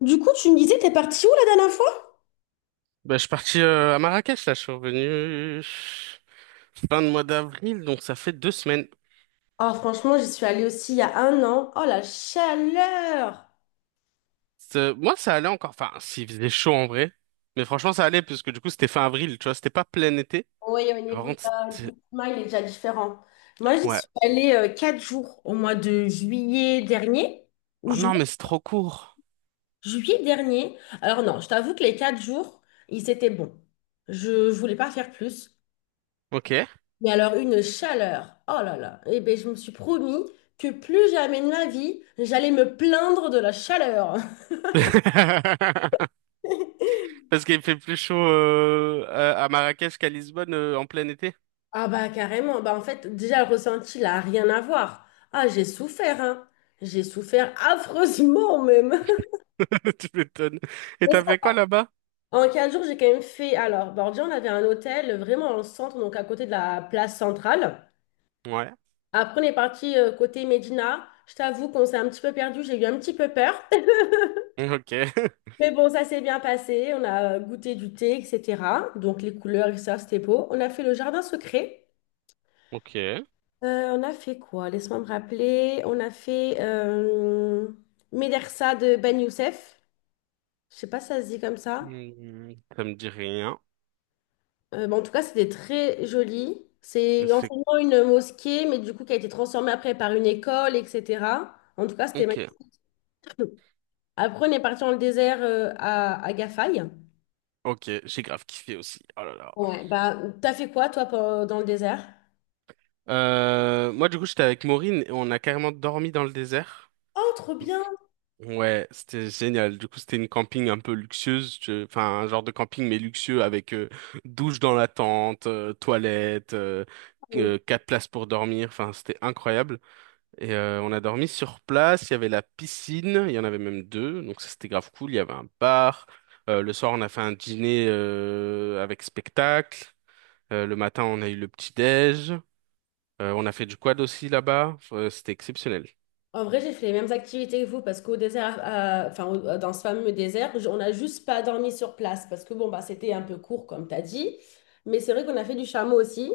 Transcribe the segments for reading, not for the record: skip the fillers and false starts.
Du coup, tu me disais, t'es partie où la dernière fois? Bah, je suis parti à Marrakech, là, je suis revenu fin de mois d'avril, donc ça fait deux semaines. Ah, franchement, j'y suis allée aussi il y a 1 an. Oh, la chaleur! Moi, ça allait encore, enfin, s'il faisait chaud en vrai, mais franchement, ça allait, parce que du coup, c'était fin avril, tu vois, c'était pas plein été. Oui, au Par niveau de contre, la- du c'était... climat, il est déjà différent. Moi, j'y Ouais. suis allée 4 jours au mois de juillet dernier, ou Oh ju- non, mais c'est trop court. juillet dernier. Alors non, je t'avoue que les 4 jours, ils étaient bons. Je voulais pas faire plus. Ok. Mais alors, une chaleur! Oh là là! Eh bien, je me suis promis que plus jamais de ma vie, j'allais me plaindre de la chaleur. Parce qu'il fait plus chaud à Marrakech qu'à Lisbonne en plein été. Ah bah carrément, bah en fait déjà le ressenti là a rien à voir. Ah j'ai souffert, hein. J'ai souffert affreusement même. Tu m'étonnes. Et Mais t'as ça, fait quoi là-bas? en 15 jours j'ai quand même fait, alors Bordeaux on avait un hôtel vraiment dans le centre, donc à côté de la place centrale. Ouais. Après on est parti côté Médina, je t'avoue qu'on s'est un petit peu perdu, j'ai eu un petit peu peur. Ok. Mais bon ça s'est bien passé, on a goûté du thé, etc. Donc les couleurs, et ça c'était beau. On a fait le jardin secret. Ok. On a fait quoi? Laisse-moi me rappeler. On a fait Médersa de Ben Youssef. Je sais pas si ça se dit comme ça. Hmm, ça me dit rien. En tout cas, c'était très joli. Mais C'est C'est anciennement une mosquée, mais du coup, qui a été transformée après par une école, etc. En tout cas, c'était ok. magnifique. Après, on est parti dans le désert à Gafaï. Ok, j'ai grave kiffé aussi. Oh là là. Ouais, bah, t'as fait quoi, toi, dans le désert? Moi, du coup, j'étais avec Maureen et on a carrément dormi dans le désert. Oh, trop bien! Ouais, c'était génial. Du coup, c'était une camping un peu luxueuse. Enfin, un genre de camping, mais luxueux avec douche dans la tente, toilette, quatre places pour dormir. Enfin, c'était incroyable. Et on a dormi sur place. Il y avait la piscine. Il y en avait même deux. Donc, ça, c'était grave cool. Il y avait un bar. Le soir, on a fait un dîner avec spectacle. Le matin, on a eu le petit-déj. On a fait du quad aussi là-bas. C'était exceptionnel. En vrai, j'ai fait les mêmes activités que vous parce qu'au désert, dans ce fameux désert, on n'a juste pas dormi sur place parce que bon, bah, c'était un peu court, comme tu as dit. Mais c'est vrai qu'on a fait du chameau aussi.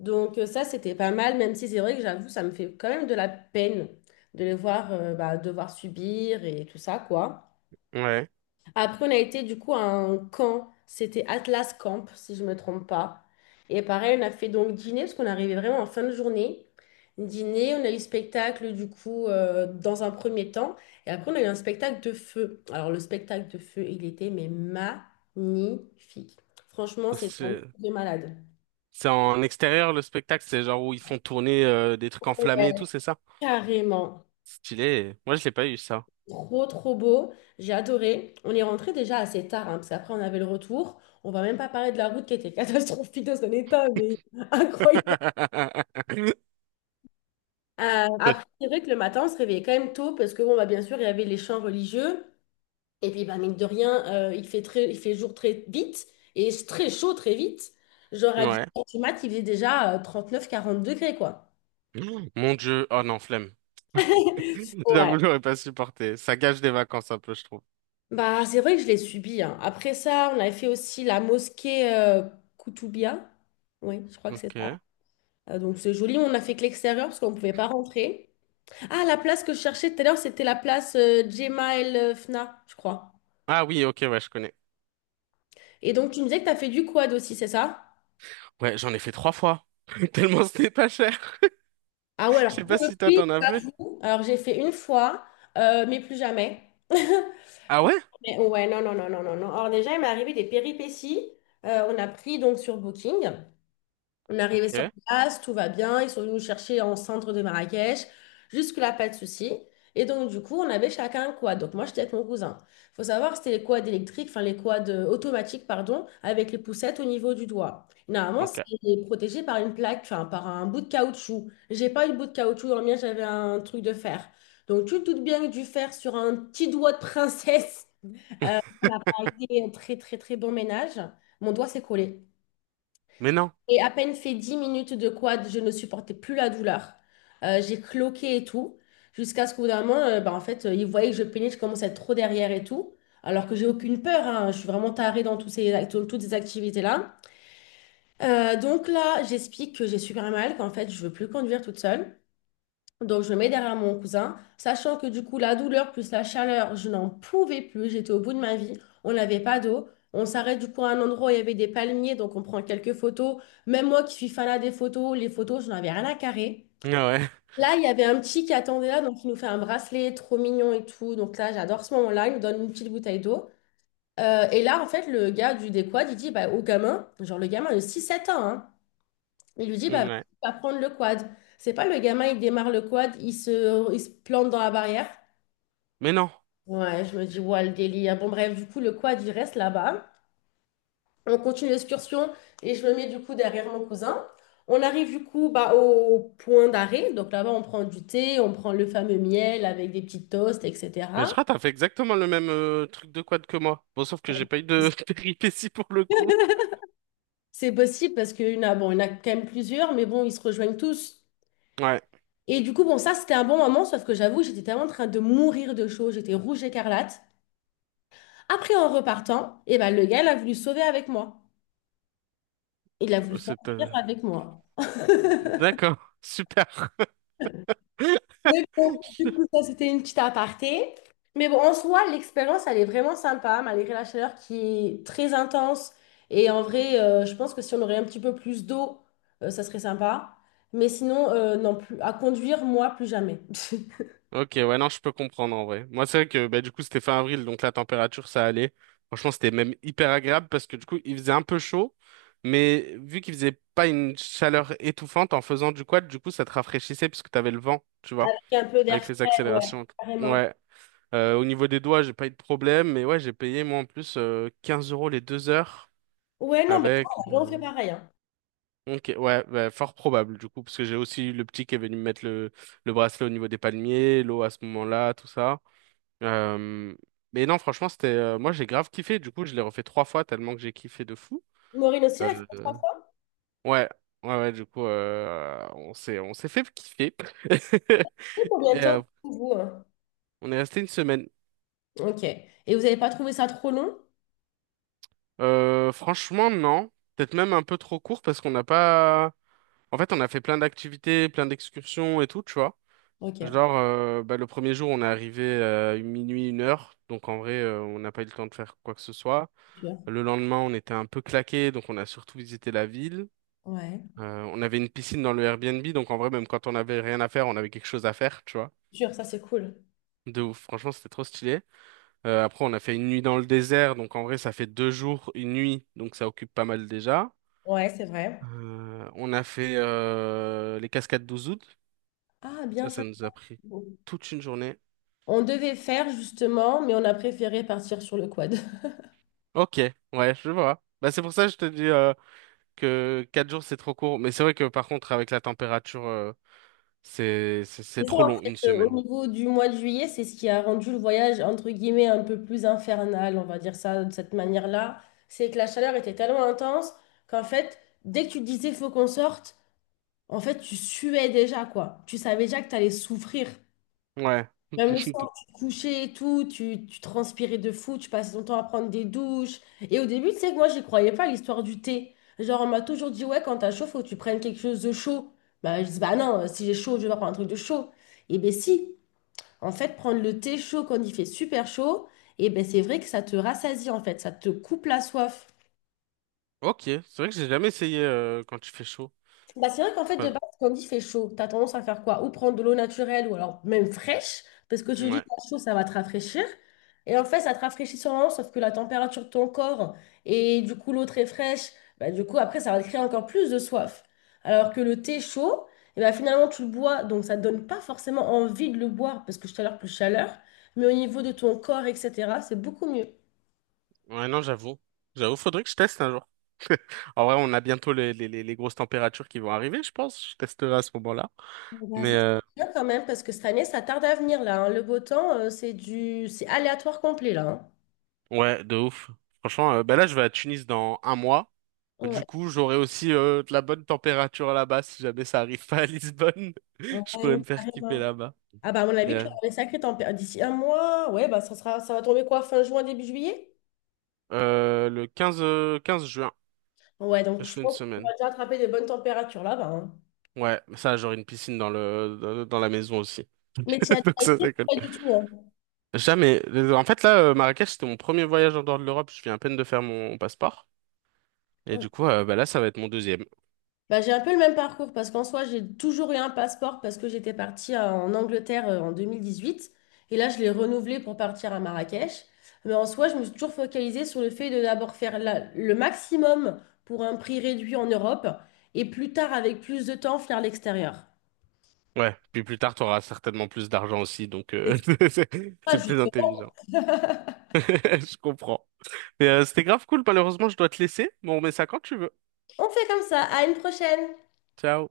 Donc, ça, c'était pas mal, même si c'est vrai que j'avoue, ça me fait quand même de la peine de les voir bah, devoir subir et tout ça, quoi. Ouais. Après, on a été du coup à un camp. C'était Atlas Camp, si je me trompe pas. Et pareil, on a fait donc dîner, parce qu'on arrivait vraiment en fin de journée. Dîner, on a eu spectacle du coup dans un premier temps. Et après, on a eu un spectacle de feu. Alors, le spectacle de feu, il était mais magnifique. Franchement, Parce c'était que un truc C'est de malade. c'est en extérieur le spectacle, c'est genre où ils font tourner des trucs enflammés et Ouais. tout, c'est ça? Carrément. Stylé. Moi, je l'ai pas eu ça. Trop, trop beau. J'ai adoré. On est rentré déjà assez tard, hein, parce qu'après, on avait le retour. On va même pas parler de la route qui était catastrophique dans son état, mais incroyable. Après, c'est vrai que le matin, on se réveillait quand même tôt, parce que, bon, bah, bien sûr, il y avait les chants religieux. Et puis, bah, mine de rien, il fait jour très vite et c'est très chaud très vite. Genre, à Ouais. 10 h du mat, il faisait déjà 39 40 degrés, quoi. Mon Dieu. Oh non, flemme. Ouais. J'avoue, j'aurais pas supporté. Ça gâche des vacances un peu, je trouve. Bah, c'est vrai que je l'ai subi, hein. Après ça, on avait fait aussi la mosquée Koutoubia. Oui, je crois que c'est ça. Ok. Donc, c'est joli. On n'a fait que l'extérieur parce qu'on ne pouvait pas rentrer. Ah, la place que je cherchais tout à l'heure, c'était la place Jemaa El Fna, je crois. Ah oui, ok, ouais, je connais. Et donc, tu me disais que tu as fait du quad aussi, c'est ça? Ouais, j'en ai fait trois fois. Tellement c'était pas cher. Ah ouais, Je sais alors pas pour le si toi t'en as fait. coup, alors j'ai fait une fois, mais plus jamais. Ah Plus ouais? jamais. Ouais, non, non, non, non, non, non. Alors déjà, il m'est arrivé des péripéties. On a pris donc sur Booking. On est arrivé sur Ok. place, tout va bien. Ils sont venus nous chercher en centre de Marrakech. Jusque-là, pas de souci. Et donc, du coup, on avait chacun un quad. Donc, moi, j'étais avec mon cousin. Faut savoir que c'était les quads électriques, enfin, les quads automatiques, pardon, avec les poussettes au niveau du doigt. Normalement, Ok. c'est protégé par une plaque, enfin, par un bout de caoutchouc. J'ai pas eu le bout de caoutchouc, dans le mien, j'avais un truc de fer. Donc, tu te doutes bien que du fer sur un petit doigt de princesse, on a pris un très, très, très bon ménage. Mon doigt s'est collé. Mais non. Et à peine fait 10 minutes de quad, je ne supportais plus la douleur. J'ai cloqué et tout, jusqu'à ce qu'au bout d'un moment, en fait, ils voyaient que je peinais, je commençais à être trop derrière et tout, alors que j'ai aucune peur, hein. Je suis vraiment tarée dans toutes ces activités-là. Donc là, j'explique que j'ai super mal, qu'en fait, je veux plus conduire toute seule. Donc, je me mets derrière mon cousin, sachant que du coup, la douleur plus la chaleur, je n'en pouvais plus. J'étais au bout de ma vie. On n'avait pas d'eau. On s'arrête du coup à un endroit où il y avait des palmiers, donc on prend quelques photos. Même moi qui suis fanat des photos, les photos, je n'en avais rien à carrer. Ah ouais. Là, il y avait un petit qui attendait là, donc il nous fait un bracelet trop mignon et tout. Donc là, j'adore ce moment-là. Il nous donne une petite bouteille d'eau. Et là, en fait, le gars du décoad, il dit bah, au gamin, genre le gamin de 6 7 ans, hein, il lui dit, bah, Ouais. vas prendre le quad. C'est pas le gamin, il démarre le quad, il se plante dans la barrière. Mais non. Ouais, je me dis, ouais, le délire. Bon, bref, du coup, le quad, il reste là-bas. On continue l'excursion et je me mets du coup derrière mon cousin. On arrive du coup bah, au point d'arrêt. Donc là-bas, on prend du thé, on prend le fameux miel avec des petites toasts, Mais etc. Shrat a fait exactement le même truc de quad que moi. Bon, sauf que j'ai pas eu de péripéties pour le coup. C'est possible parce qu'il y en a, bon, il y en a quand même plusieurs, mais bon, ils se rejoignent tous. Ouais, Et du coup, bon, ça, c'était un bon moment, sauf que j'avoue, j'étais tellement en train de mourir de chaud, j'étais rouge écarlate. Après, en repartant, eh ben, le gars, il a voulu se sauver avec moi. Il a voulu c'est... sortir euh, avec moi. D'accord, super. Mais bon, du coup, ça, c'était une petite aparté. Mais bon, en soi, l'expérience, elle est vraiment sympa, malgré la chaleur qui est très intense. Et en vrai, je pense que si on aurait un petit peu plus d'eau, ça serait sympa. Mais sinon, non, plus, à conduire, moi, plus jamais. Ok, ouais, non, je peux comprendre en vrai. Moi, c'est vrai que bah, du coup, c'était fin avril, donc la température, ça allait. Franchement, c'était même hyper agréable parce que du coup, il faisait un peu chaud, mais vu qu'il faisait pas une chaleur étouffante en faisant du quad, du coup, ça te rafraîchissait puisque t'avais le vent, tu vois, Avec un peu d'air avec les frais, ouais, accélérations. carrément. Ouais. Au niveau des doigts, j'ai pas eu de problème, mais ouais, j'ai payé moi en plus 15 euros les deux heures Ouais, non, mais toi, avec. on fait pareil, hein. Ok, ouais, bah, fort probable du coup, parce que j'ai aussi eu le petit qui est venu me mettre le bracelet au niveau des palmiers, l'eau à ce moment-là, tout ça. Euh, Mais non, franchement, c'était. Moi, j'ai grave kiffé, du coup, je l'ai refait trois fois tellement que j'ai kiffé de fou. Maureen aussi, elle a fait trois Euh, fois. Ouais, ouais, du coup, on s'est fait kiffer. Tu sais combien de Et temps, vous, hein? on est resté une semaine. Ok. Et vous n'avez pas trouvé ça trop long? Franchement, non. Peut-être même un peu trop court parce qu'on n'a pas. En fait, on a fait plein d'activités, plein d'excursions et tout, tu vois. Ok. Genre, bah, le premier jour, on est arrivé à minuit, une heure. Donc, en vrai, on n'a pas eu le temps de faire quoi que ce soit. Sûr. Le lendemain, on était un peu claqué, donc on a surtout visité la ville. Ouais. On avait une piscine dans le Airbnb, donc en vrai, même quand on n'avait rien à faire, on avait quelque chose à faire, tu vois. Sûr, ça c'est cool. De ouf, franchement, c'était trop stylé. Après, on a fait une nuit dans le désert, donc en vrai, ça fait deux jours, une nuit, donc ça occupe pas mal déjà. Ouais, c'est vrai. On a fait les cascades d'Ouzoud. Ah, bien Ça, ça. ça nous a pris C'est beau. toute une journée. On devait faire justement, mais on a préféré partir sur le quad. Ok, ouais, je vois. Bah, c'est pour ça que je te dis que quatre jours, c'est trop court. Mais c'est vrai que par contre, avec la température, c'est c'est c'est Et ça, trop en long, fait, une au semaine. niveau du mois de juillet, c'est ce qui a rendu le voyage, entre guillemets, un peu plus infernal, on va dire ça de cette manière-là. C'est que la chaleur était tellement intense qu'en fait, dès que tu te disais faut qu'on sorte, en fait, tu suais déjà, quoi. Tu savais déjà que tu allais souffrir. Ouais. Même le soir, tu te couchais et tout, tu transpirais de fou, tu passais ton temps à prendre des douches. Et au début, tu sais que moi, j'y croyais pas à l'histoire du thé. Genre, on m'a toujours dit, ouais, quand t'as chaud, faut que tu prennes quelque chose de chaud. Bah, je dis, bah non, si j'ai chaud, je vais pas prendre un truc de chaud. Et ben si, en fait, prendre le thé chaud quand il fait super chaud, et ben c'est vrai que ça te rassasie, en fait, ça te coupe la soif. Ok, c'est vrai que j'ai jamais essayé quand il fait chaud. Bah, c'est vrai qu'en fait, de Enfin, base, quand il fait chaud, tu as tendance à faire quoi? Ou prendre de l'eau naturelle ou alors même fraîche, parce que tu dis ouais, t'as chaud, ça va te rafraîchir. Et en fait, ça te rafraîchit sûrement, sauf que la température de ton corps et du coup l'eau très fraîche, bah, du coup après, ça va te créer encore plus de soif. Alors que le thé chaud, et ben finalement, tu le bois, donc ça ne donne pas forcément envie de le boire, parce que tout à l'heure, plus chaleur, mais au niveau de ton corps, etc., c'est beaucoup mieux. ouais, non, j'avoue. J'avoue, faudrait que je teste un jour. En vrai, on a bientôt les grosses températures qui vont arriver, je pense. Je testerai à ce moment-là. Bah, ça, Mais c'est bien quand même, parce que cette année, ça tarde à venir là, hein. Le beau temps, c'est du... c'est aléatoire complet là, hein. ouais, de ouf. Franchement, bah là, je vais à Tunis dans un mois. Du Ouais, coup, j'aurai aussi de la bonne température là-bas si jamais ça arrive pas à Lisbonne. en Je vrai, pourrais me faire kiffer carrément. là-bas. Ah bah à mon avis, tu vas Yeah. avoir des sacrées tempêtes. D'ici 1 mois, ouais, bah ça sera, ça va tomber quoi, fin juin, début juillet? Le 15 juin, Ouais, donc je je fais une pense que tu vas semaine. déjà attraper de bonnes températures là-bas, hein. Ouais, ça, j'aurai une piscine dans la maison aussi. Mais tu as Donc déjà ça, été? ça colle. Pas du tout, Jamais. En fait, là, Marrakech, c'était mon premier voyage en dehors de l'Europe. Je viens à peine de faire mon passeport. Et hein. du coup, bah là, ça va être mon deuxième. Bah, j'ai un peu le même parcours parce qu'en soi, j'ai toujours eu un passeport parce que j'étais partie en Angleterre en 2018 et là, je l'ai renouvelé pour partir à Marrakech. Mais en soi, je me suis toujours focalisée sur le fait de d'abord faire le maximum pour un prix réduit en Europe et plus tard, avec plus de temps, faire l'extérieur. Ouais, puis plus tard, tu auras certainement plus d'argent aussi, donc Et c'est ça. c'est Ah, c'est plus justement, intelligent. Je comprends. Mais c'était grave cool, malheureusement, je dois te laisser, mais on remet ça quand tu veux. on fait comme ça. À une prochaine! Ciao.